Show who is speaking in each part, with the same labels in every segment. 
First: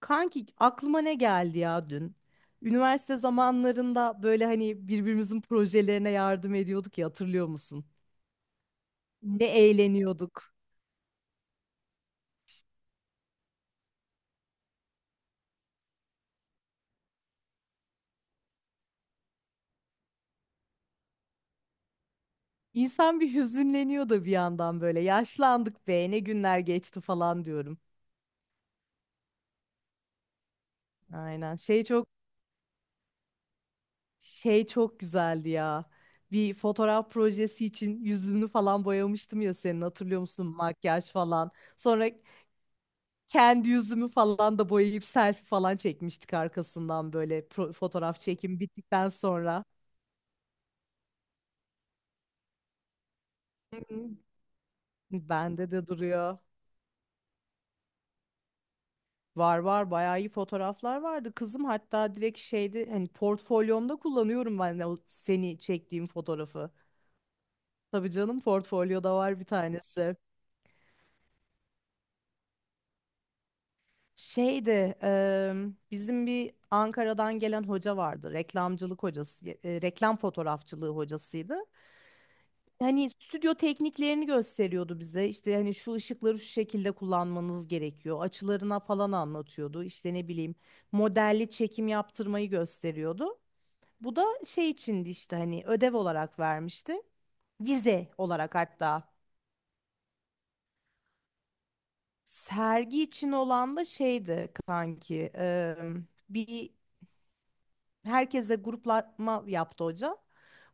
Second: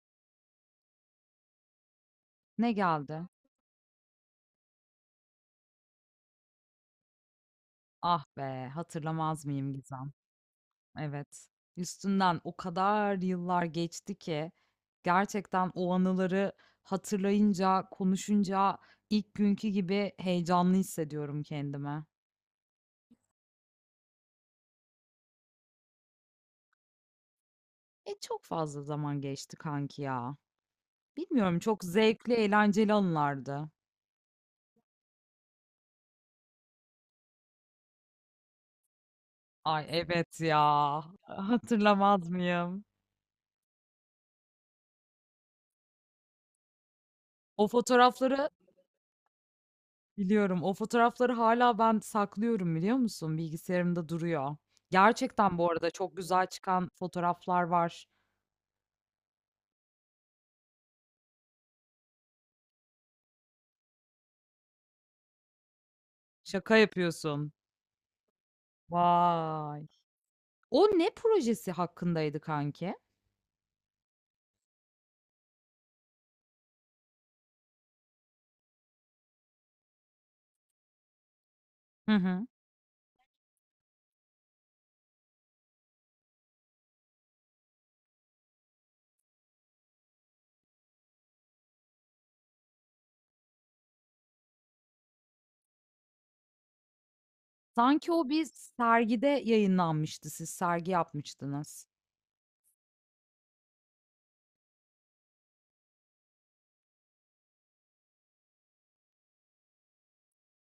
Speaker 1: Kanki aklıma ne geldi ya dün?
Speaker 2: Ne
Speaker 1: Üniversite
Speaker 2: geldi?
Speaker 1: zamanlarında böyle hani birbirimizin projelerine yardım ediyorduk ya hatırlıyor musun?
Speaker 2: Ah be,
Speaker 1: Ne
Speaker 2: hatırlamaz mıyım Gizem?
Speaker 1: eğleniyorduk.
Speaker 2: Evet. Üstünden o kadar yıllar geçti ki gerçekten o anıları hatırlayınca, konuşunca ilk günkü gibi heyecanlı hissediyorum kendimi.
Speaker 1: İnsan bir hüzünleniyor da bir yandan böyle yaşlandık be ne günler geçti falan diyorum.
Speaker 2: E çok fazla zaman geçti kanki ya.
Speaker 1: Aynen
Speaker 2: Bilmiyorum, çok
Speaker 1: şey çok
Speaker 2: zevkli, eğlenceli anılardı.
Speaker 1: çok güzeldi ya. Bir fotoğraf projesi için yüzünü falan boyamıştım ya senin
Speaker 2: Ay
Speaker 1: hatırlıyor
Speaker 2: evet
Speaker 1: musun?
Speaker 2: ya.
Speaker 1: Makyaj falan. Sonra
Speaker 2: Hatırlamaz mıyım?
Speaker 1: kendi yüzümü falan da boyayıp selfie falan çekmiştik arkasından böyle
Speaker 2: O
Speaker 1: fotoğraf
Speaker 2: fotoğrafları
Speaker 1: çekim bittikten sonra.
Speaker 2: biliyorum. O fotoğrafları hala ben saklıyorum, biliyor musun? Bilgisayarımda
Speaker 1: Hı.
Speaker 2: duruyor. Gerçekten
Speaker 1: Bende
Speaker 2: bu
Speaker 1: de
Speaker 2: arada çok
Speaker 1: duruyor.
Speaker 2: güzel çıkan fotoğraflar var.
Speaker 1: Var, bayağı iyi fotoğraflar vardı. Kızım hatta direkt şeydi, hani portfolyomda kullanıyorum ben de o seni çektiğim fotoğrafı.
Speaker 2: Şaka yapıyorsun.
Speaker 1: Tabii canım, portfolyoda var bir
Speaker 2: Vay!
Speaker 1: tanesi.
Speaker 2: O ne projesi hakkındaydı kanki?
Speaker 1: Şeyde bizim bir Ankara'dan gelen hoca vardı. Reklamcılık hocası, reklam fotoğrafçılığı hocasıydı.
Speaker 2: Hı hı.
Speaker 1: Hani stüdyo tekniklerini gösteriyordu bize. İşte hani şu ışıkları şu şekilde kullanmanız gerekiyor. Açılarına falan anlatıyordu. İşte ne bileyim, modelli çekim yaptırmayı gösteriyordu. Bu da şey içindi, işte hani ödev olarak vermişti. Vize
Speaker 2: Sanki o bir
Speaker 1: olarak hatta.
Speaker 2: sergide yayınlanmıştı. Siz sergi yapmıştınız.
Speaker 1: Sergi için olan da şeydi kanki. Bir herkese gruplama yaptı hoca.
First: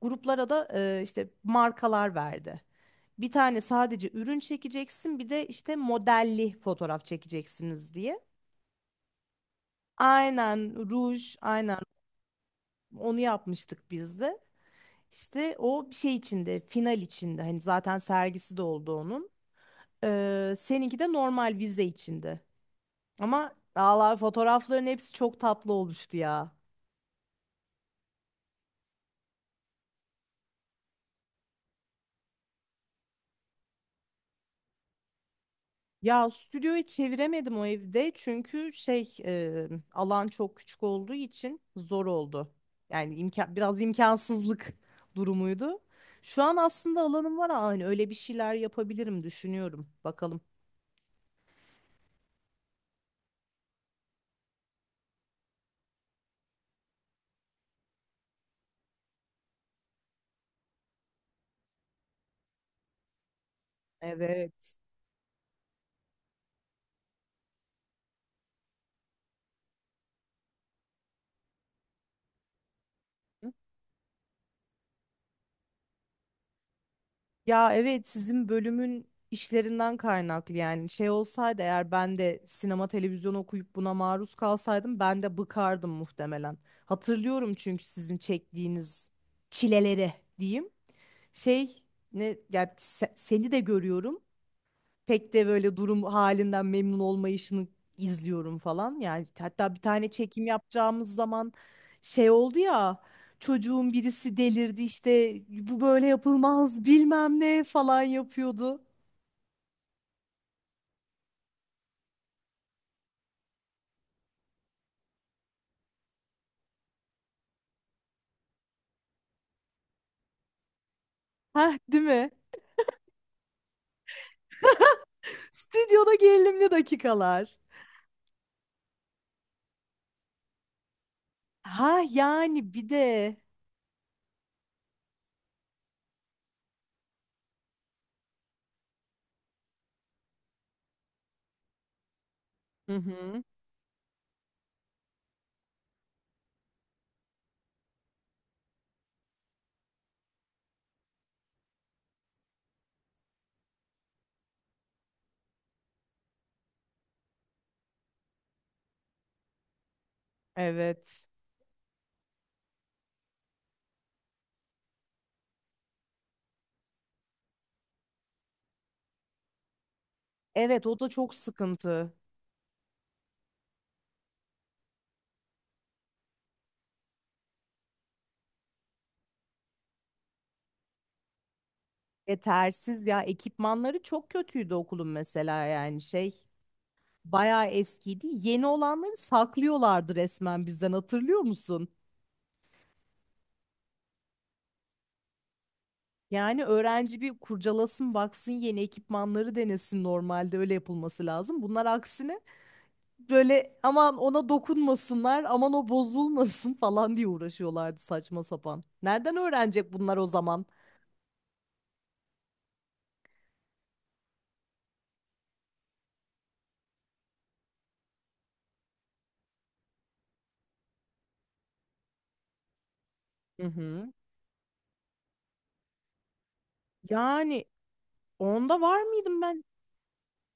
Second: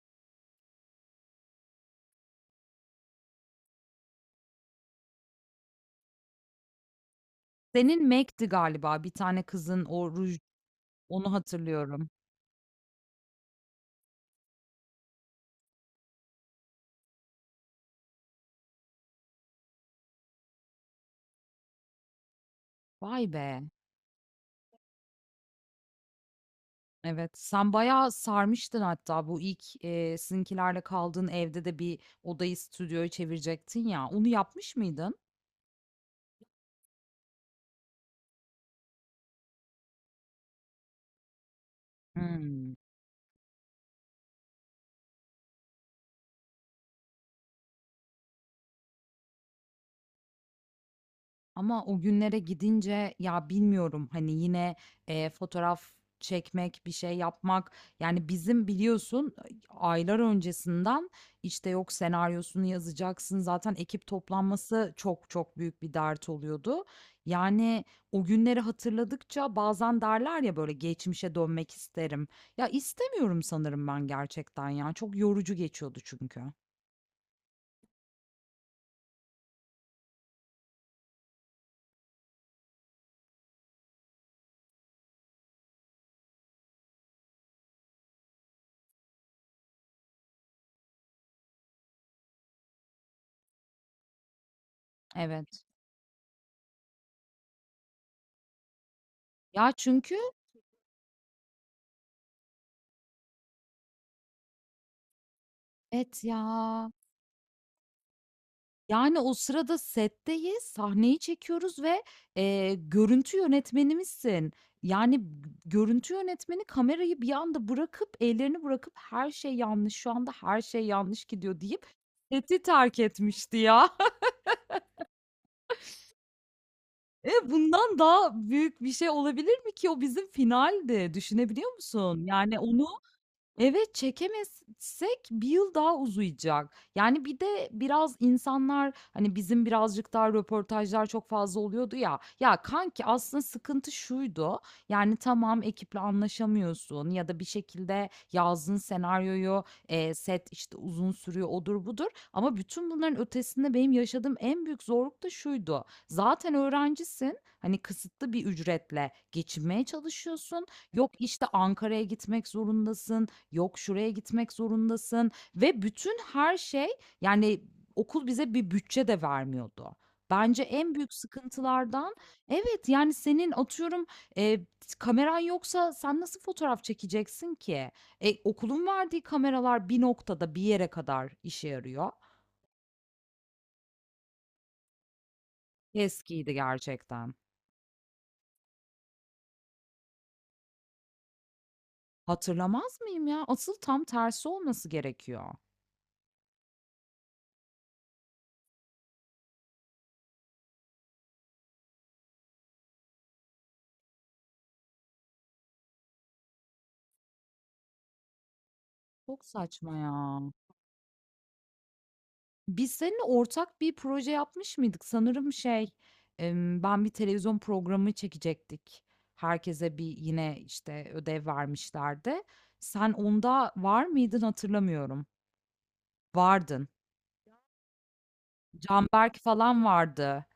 Speaker 1: Gruplara da işte markalar verdi. Bir tane sadece ürün çekeceksin, bir de işte modelli fotoğraf çekeceksiniz
Speaker 2: Senin
Speaker 1: diye.
Speaker 2: Mac'ti galiba. Bir tane kızın o ruj,
Speaker 1: Aynen
Speaker 2: onu
Speaker 1: ruj, aynen,
Speaker 2: hatırlıyorum.
Speaker 1: onu yapmıştık biz de. İşte o bir şey içinde, final içinde. Hani zaten sergisi de oldu onun. Seninki de normal vize içinde.
Speaker 2: Vay
Speaker 1: Ama
Speaker 2: be!
Speaker 1: Allah fotoğrafların hepsi çok tatlı olmuştu ya.
Speaker 2: Evet, sen bayağı sarmıştın hatta bu ilk, sizinkilerle kaldığın evde de bir odayı stüdyoya çevirecektin ya, onu yapmış mıydın?
Speaker 1: Ya stüdyoyu çeviremedim o evde çünkü şey alan çok küçük olduğu için zor oldu.
Speaker 2: Hıı.
Speaker 1: Yani imkan, biraz imkansızlık durumuydu. Şu an aslında alanım var, aynı öyle bir şeyler yapabilirim düşünüyorum. Bakalım.
Speaker 2: Ama o günlere gidince ya bilmiyorum hani yine, fotoğraf çekmek, bir şey yapmak, yani bizim biliyorsun aylar öncesinden işte yok senaryosunu yazacaksın, zaten ekip
Speaker 1: Evet.
Speaker 2: toplanması çok çok büyük bir dert oluyordu. Yani o günleri hatırladıkça bazen derler ya böyle geçmişe dönmek isterim. Ya istemiyorum sanırım ben, gerçekten ya çok yorucu geçiyordu çünkü.
Speaker 1: Ya evet, sizin bölümün işlerinden kaynaklı, yani şey olsaydı eğer, ben de sinema televizyon okuyup buna maruz kalsaydım ben de bıkardım muhtemelen. Hatırlıyorum çünkü sizin çektiğiniz çileleri diyeyim. Şey ne ya, seni de görüyorum. Pek de
Speaker 2: Evet.
Speaker 1: böyle durum halinden memnun olmayışını izliyorum falan. Yani
Speaker 2: Ya
Speaker 1: hatta bir tane
Speaker 2: çünkü
Speaker 1: çekim yapacağımız zaman şey oldu ya, çocuğun birisi delirdi, işte bu böyle
Speaker 2: evet
Speaker 1: yapılmaz
Speaker 2: ya.
Speaker 1: bilmem ne falan yapıyordu.
Speaker 2: Yani, o sırada setteyiz, sahneyi çekiyoruz ve, görüntü yönetmenimizsin. Yani, görüntü yönetmeni kamerayı bir anda bırakıp, ellerini bırakıp "Her şey yanlış, şu anda her şey yanlış gidiyor."
Speaker 1: Heh,
Speaker 2: deyip
Speaker 1: değil mi?
Speaker 2: seti terk etmişti ya.
Speaker 1: Stüdyoda gerilimli
Speaker 2: E,
Speaker 1: dakikalar.
Speaker 2: bundan daha büyük bir şey olabilir mi ki? O bizim finaldi, düşünebiliyor
Speaker 1: Ha
Speaker 2: musun? Yani,
Speaker 1: yani
Speaker 2: onu
Speaker 1: bir de.
Speaker 2: evet, çekemezsek bir yıl daha uzayacak. Yani bir de biraz insanlar, hani, bizim birazcık daha röportajlar çok fazla oluyordu ya. Ya,
Speaker 1: Hı
Speaker 2: kanki aslında
Speaker 1: hı.
Speaker 2: sıkıntı şuydu: yani tamam, ekiple anlaşamıyorsun ya da bir şekilde yazdığın senaryoyu, set, işte, uzun sürüyor, odur budur ama bütün bunların ötesinde benim yaşadığım en büyük zorluk da şuydu: zaten öğrencisin, hani, kısıtlı bir ücretle geçinmeye çalışıyorsun. Yok,
Speaker 1: Evet.
Speaker 2: işte, Ankara'ya gitmek zorundasın. Yok, şuraya gitmek zorundasın ve bütün her şey, yani okul bize bir bütçe de vermiyordu. Bence
Speaker 1: Evet,
Speaker 2: en
Speaker 1: o da
Speaker 2: büyük
Speaker 1: çok sıkıntı.
Speaker 2: sıkıntılardan evet, yani senin atıyorum e, kameran yoksa sen nasıl fotoğraf çekeceksin ki? E, okulun verdiği kameralar bir noktada bir yere kadar işe yarıyor.
Speaker 1: Yetersiz ya, ekipmanları çok kötüydü okulun mesela, yani şey
Speaker 2: Eskiydi gerçekten.
Speaker 1: bayağı eskiydi. Yeni olanları saklıyorlardı resmen bizden, hatırlıyor musun?
Speaker 2: Hatırlamaz mıyım ya? Asıl tam tersi olması gerekiyor.
Speaker 1: Yani öğrenci bir kurcalasın baksın, yeni ekipmanları denesin, normalde öyle yapılması lazım. Bunlar aksine böyle aman ona dokunmasınlar, aman o bozulmasın falan diye uğraşıyorlardı saçma sapan. Nereden
Speaker 2: Çok
Speaker 1: öğrenecek
Speaker 2: saçma
Speaker 1: bunlar o
Speaker 2: ya.
Speaker 1: zaman?
Speaker 2: Biz seninle ortak bir proje yapmış mıydık? Sanırım şey, ben bir televizyon programı çekecektik. Herkese bir yine, işte, ödev vermişlerdi. Sen
Speaker 1: Hı
Speaker 2: onda var
Speaker 1: hı.
Speaker 2: mıydın hatırlamıyorum. Vardın.
Speaker 1: Yani onda var
Speaker 2: Canberk
Speaker 1: mıydım ben?
Speaker 2: falan vardı.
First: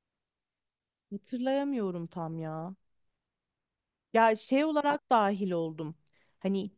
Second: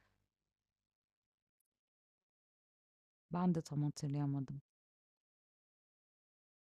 Speaker 1: Hatırlayamıyorum tam ya.
Speaker 2: Ben de tam
Speaker 1: Ya
Speaker 2: hatırlayamadım.
Speaker 1: şey olarak dahil oldum. Hani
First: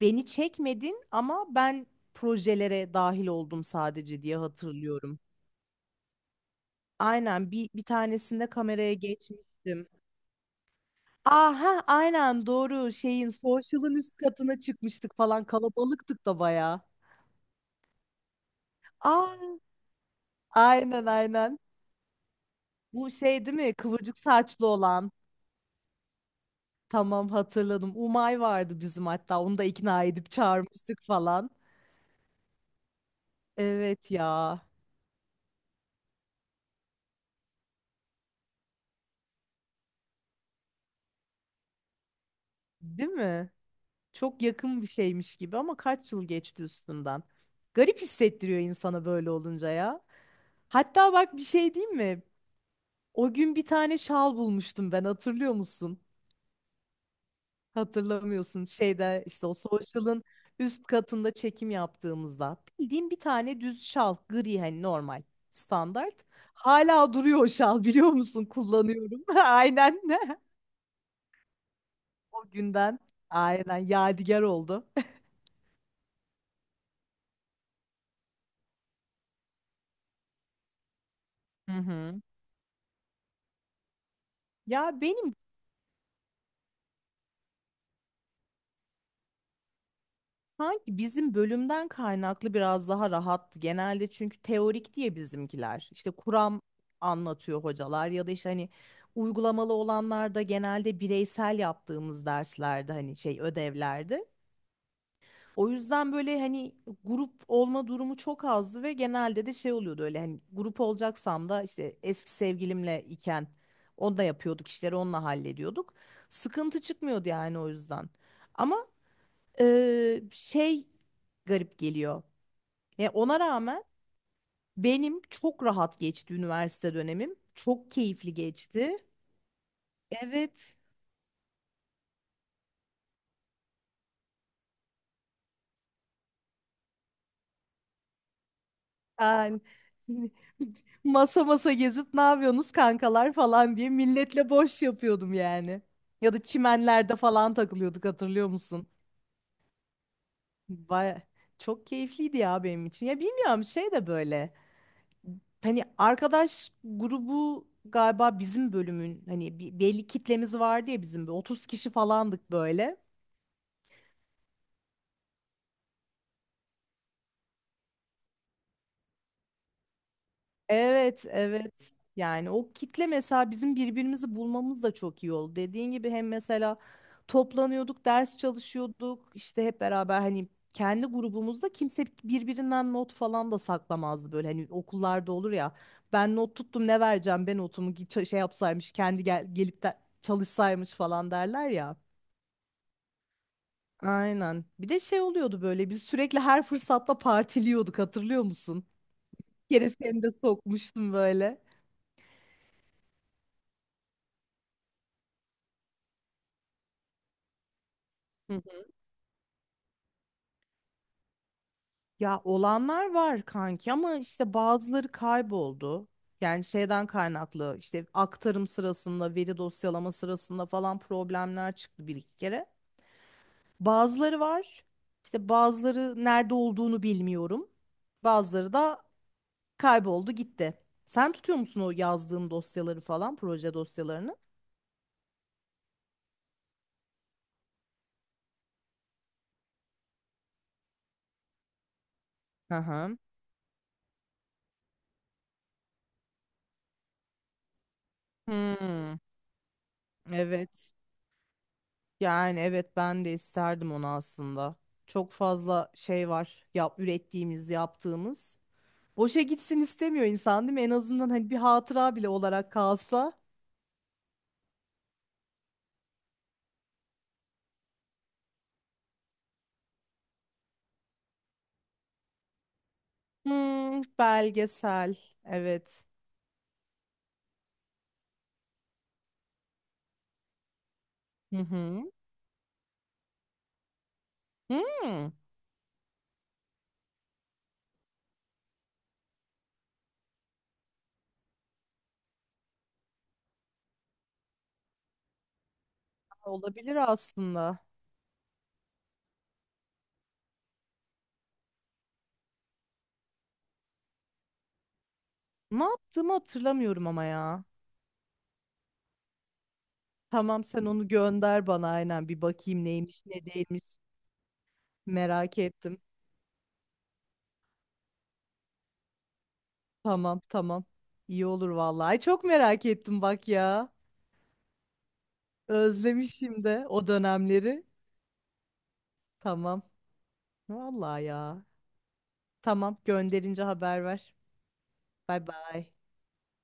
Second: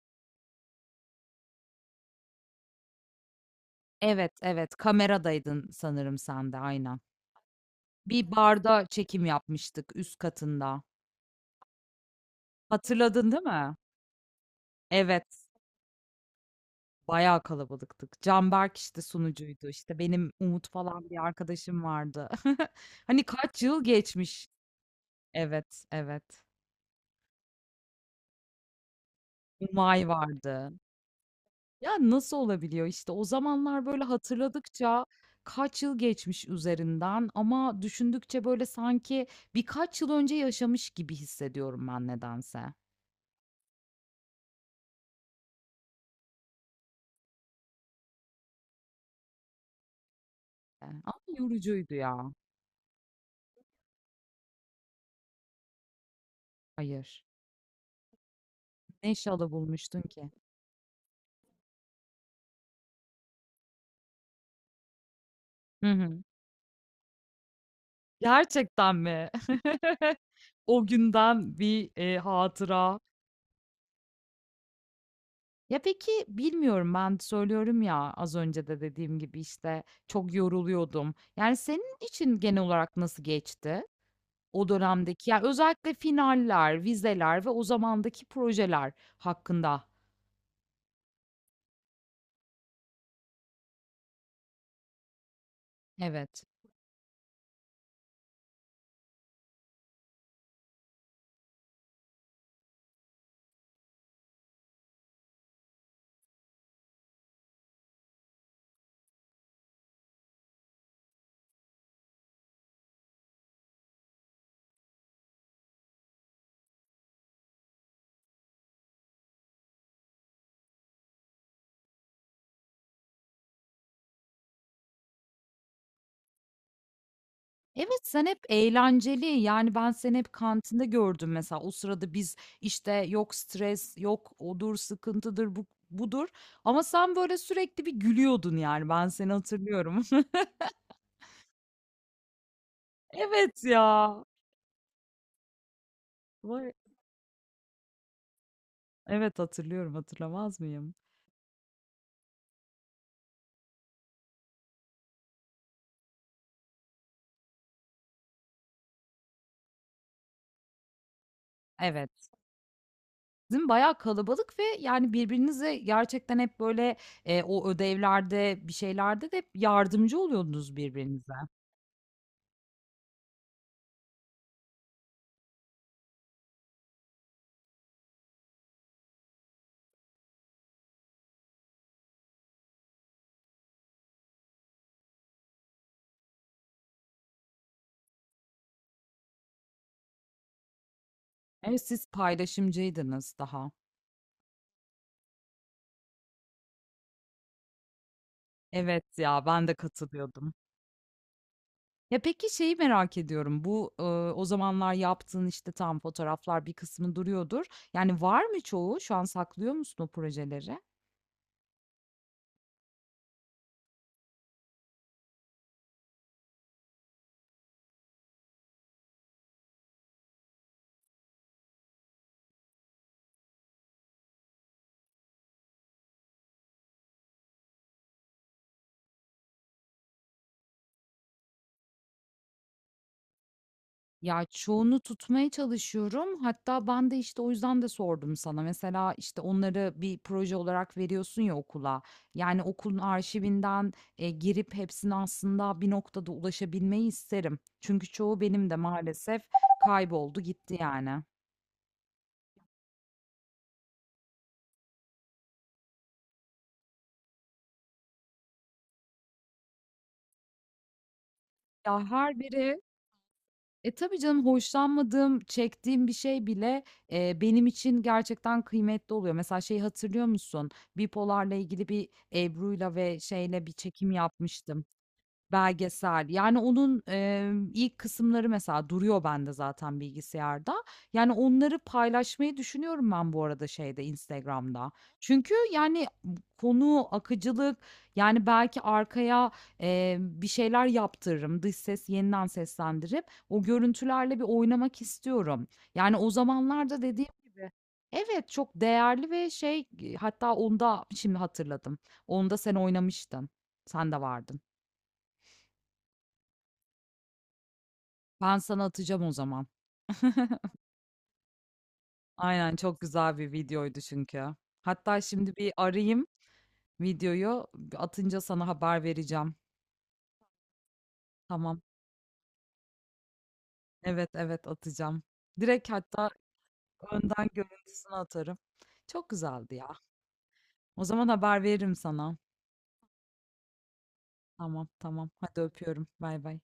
Speaker 1: beni çekmedin ama ben projelere dahil oldum sadece
Speaker 2: Evet,
Speaker 1: diye
Speaker 2: evet,
Speaker 1: hatırlıyorum.
Speaker 2: kameradaydın sanırım sen de, aynen.
Speaker 1: Aynen bir
Speaker 2: Bir
Speaker 1: tanesinde
Speaker 2: barda
Speaker 1: kameraya
Speaker 2: çekim
Speaker 1: geçmiştim.
Speaker 2: yapmıştık üst katında.
Speaker 1: Aha aynen, doğru, şeyin
Speaker 2: Hatırladın değil mi?
Speaker 1: social'ın üst katına çıkmıştık
Speaker 2: Evet.
Speaker 1: falan, kalabalıktık da bayağı.
Speaker 2: Bayağı kalabalıktık. Canberk, işte,
Speaker 1: Aa,
Speaker 2: sunucuydu. İşte, benim Umut
Speaker 1: aynen
Speaker 2: falan bir
Speaker 1: aynen.
Speaker 2: arkadaşım vardı.
Speaker 1: Bu
Speaker 2: Hani
Speaker 1: şey değil
Speaker 2: kaç
Speaker 1: mi,
Speaker 2: yıl
Speaker 1: kıvırcık
Speaker 2: geçmiş.
Speaker 1: saçlı olan.
Speaker 2: Evet, evet.
Speaker 1: Tamam, hatırladım. Umay vardı bizim, hatta onu da ikna
Speaker 2: Umay
Speaker 1: edip
Speaker 2: vardı.
Speaker 1: çağırmıştık falan.
Speaker 2: Ya, nasıl olabiliyor? İşte, o zamanlar, böyle,
Speaker 1: Evet ya.
Speaker 2: hatırladıkça kaç yıl geçmiş üzerinden ama düşündükçe, böyle, sanki birkaç yıl önce yaşamış gibi hissediyorum ben nedense.
Speaker 1: Değil mi? Çok yakın bir şeymiş gibi ama kaç yıl geçti üstünden. Garip hissettiriyor insana böyle olunca ya.
Speaker 2: Ama
Speaker 1: Hatta bak, bir şey
Speaker 2: yorucuydu
Speaker 1: diyeyim
Speaker 2: ya.
Speaker 1: mi? O gün bir tane şal bulmuştum ben, hatırlıyor musun?
Speaker 2: Hayır.
Speaker 1: Hatırlamıyorsun.
Speaker 2: Ne
Speaker 1: Şeyde işte
Speaker 2: şalı
Speaker 1: o
Speaker 2: bulmuştun
Speaker 1: social'ın
Speaker 2: ki?
Speaker 1: üst katında çekim yaptığımızda. Bildiğim bir tane düz şal, gri, hani normal
Speaker 2: Hı
Speaker 1: standart.
Speaker 2: hı.
Speaker 1: Hala duruyor o şal, biliyor musun?
Speaker 2: Gerçekten
Speaker 1: Kullanıyorum.
Speaker 2: mi?
Speaker 1: Aynen.
Speaker 2: O günden bir,
Speaker 1: O
Speaker 2: hatıra.
Speaker 1: günden aynen yadigar oldu.
Speaker 2: Ya, peki, bilmiyorum ben söylüyorum ya, az önce de dediğim gibi, işte, çok yoruluyordum. Yani,
Speaker 1: Hı
Speaker 2: senin
Speaker 1: hı.
Speaker 2: için genel olarak nasıl geçti o
Speaker 1: Ya
Speaker 2: dönemdeki
Speaker 1: benim,
Speaker 2: ya, özellikle finaller, vizeler ve o zamandaki projeler hakkında?
Speaker 1: sanki bizim bölümden kaynaklı biraz daha rahattı genelde, çünkü teorik diye bizimkiler işte
Speaker 2: Evet.
Speaker 1: kuram anlatıyor hocalar, ya da işte hani uygulamalı olanlar da genelde bireysel yaptığımız derslerde, hani şey ödevlerde. O yüzden böyle hani grup olma durumu çok azdı ve genelde de şey oluyordu öyle, hani grup olacaksam da işte eski sevgilimle iken onunla yapıyorduk işleri, onunla hallediyorduk. Sıkıntı çıkmıyordu yani, o yüzden. Ama şey garip geliyor. Ve ona rağmen benim çok rahat geçti üniversite dönemim. Çok
Speaker 2: Evet, sen
Speaker 1: keyifli
Speaker 2: hep
Speaker 1: geçti.
Speaker 2: eğlenceli, yani, ben seni hep
Speaker 1: Evet.
Speaker 2: kantinde gördüm mesela. O sırada biz, işte, yok stres, yok odur, sıkıntıdır, bu budur ama sen böyle sürekli bir gülüyordun, yani, ben seni
Speaker 1: Yani
Speaker 2: hatırlıyorum.
Speaker 1: masa masa gezip ne yapıyorsunuz kankalar
Speaker 2: Evet
Speaker 1: falan diye
Speaker 2: ya.
Speaker 1: milletle boş yapıyordum yani. Ya da
Speaker 2: Vay,
Speaker 1: çimenlerde falan takılıyorduk, hatırlıyor musun?
Speaker 2: evet, hatırlıyorum, hatırlamaz mıyım?
Speaker 1: Baya çok keyifliydi ya benim için. Ya bilmiyorum, şey de böyle. Hani arkadaş grubu galiba, bizim bölümün hani belli kitlemiz vardı ya, bizim 30 kişi
Speaker 2: Evet.
Speaker 1: falandık böyle.
Speaker 2: Sizin bayağı kalabalık ve, yani, birbirinize gerçekten hep böyle, o ödevlerde, bir şeylerde de hep yardımcı oluyordunuz
Speaker 1: Evet,
Speaker 2: birbirinize.
Speaker 1: evet. Yani o kitle mesela bizim birbirimizi bulmamız da çok iyi oldu. Dediğin gibi hem mesela toplanıyorduk, ders çalışıyorduk. İşte hep beraber, hani kendi grubumuzda kimse birbirinden not falan da saklamazdı böyle. Hani okullarda olur ya. Ben not tuttum, ne vereceğim ben notumu, git şey yapsaymış kendi, gel gelip de çalışsaymış falan derler
Speaker 2: Evet,
Speaker 1: ya.
Speaker 2: siz paylaşımcıydınız daha.
Speaker 1: Aynen. Bir de şey oluyordu böyle, biz sürekli her fırsatta partiliyorduk, hatırlıyor musun?
Speaker 2: Evet ya, ben de
Speaker 1: Bir kere seni de
Speaker 2: katılıyordum.
Speaker 1: sokmuştum böyle.
Speaker 2: Ya, peki şeyi merak ediyorum. Bu, o zamanlar yaptığın, işte, tam fotoğraflar bir kısmı duruyordur. Yani, var mı çoğu? Şu an saklıyor musun o projeleri?
Speaker 1: Ya olanlar var kanki ama işte bazıları kayboldu. Yani şeyden kaynaklı, işte aktarım sırasında, veri dosyalama sırasında falan problemler çıktı bir iki kere. Bazıları var. İşte bazıları nerede olduğunu bilmiyorum. Bazıları da kayboldu gitti. Sen tutuyor musun o yazdığın dosyaları falan, proje dosyalarını?
Speaker 2: Ya, çoğunu tutmaya çalışıyorum. Hatta ben de, işte, o yüzden de sordum sana. Mesela, işte, onları bir proje olarak veriyorsun ya okula. Yani, okulun
Speaker 1: Aha.
Speaker 2: arşivinden, girip hepsine aslında bir noktada ulaşabilmeyi isterim. Çünkü çoğu benim de
Speaker 1: Hmm,
Speaker 2: maalesef kayboldu gitti
Speaker 1: evet.
Speaker 2: yani.
Speaker 1: Yani evet, ben de isterdim onu aslında. Çok fazla şey var yap ürettiğimiz, yaptığımız. Boşa gitsin istemiyor insan, değil mi? En azından hani bir
Speaker 2: Ya,
Speaker 1: hatıra bile
Speaker 2: her
Speaker 1: olarak
Speaker 2: biri,
Speaker 1: kalsa.
Speaker 2: e, tabii canım, hoşlanmadığım, çektiğim bir şey bile, benim için gerçekten kıymetli oluyor. Mesela şeyi hatırlıyor musun? Bipolar'la ilgili bir Ebru'yla ve şeyle bir
Speaker 1: Hmm,
Speaker 2: çekim yapmıştım.
Speaker 1: belgesel. Evet.
Speaker 2: Belgesel. Yani onun, ilk kısımları mesela duruyor bende zaten bilgisayarda. Yani
Speaker 1: Hı
Speaker 2: onları
Speaker 1: hı.
Speaker 2: paylaşmayı düşünüyorum ben bu arada şeyde, Instagram'da.
Speaker 1: Hmm,
Speaker 2: Çünkü yani konu, akıcılık, yani belki arkaya, bir şeyler yaptırırım. Dış ses yeniden seslendirip o görüntülerle bir oynamak istiyorum. Yani o
Speaker 1: olabilir
Speaker 2: zamanlarda dediğim gibi
Speaker 1: aslında.
Speaker 2: evet, çok değerli ve şey, hatta onda şimdi hatırladım. Onda sen oynamıştın. Sen de vardın.
Speaker 1: Ne yaptığımı hatırlamıyorum ama ya.
Speaker 2: Ben sana atacağım o zaman.
Speaker 1: Tamam, sen onu gönder bana, aynen bir
Speaker 2: Aynen
Speaker 1: bakayım
Speaker 2: çok
Speaker 1: neymiş
Speaker 2: güzel
Speaker 1: ne
Speaker 2: bir
Speaker 1: değilmiş.
Speaker 2: videoydu çünkü. Hatta şimdi
Speaker 1: Merak
Speaker 2: bir
Speaker 1: ettim.
Speaker 2: arayayım videoyu. Atınca sana haber vereceğim.
Speaker 1: Tamam tamam. İyi olur
Speaker 2: Tamam.
Speaker 1: vallahi. Ay, çok merak ettim bak ya.
Speaker 2: Evet evet atacağım. Direkt hatta
Speaker 1: Özlemişim de o
Speaker 2: önden
Speaker 1: dönemleri.
Speaker 2: görüntüsünü atarım. Çok güzeldi
Speaker 1: Tamam.
Speaker 2: ya. O
Speaker 1: Vallahi
Speaker 2: zaman
Speaker 1: ya.
Speaker 2: haber veririm sana.
Speaker 1: Tamam, gönderince haber ver.
Speaker 2: Tamam tamam.
Speaker 1: Bay
Speaker 2: Hadi
Speaker 1: bay.
Speaker 2: öpüyorum. Bay bay.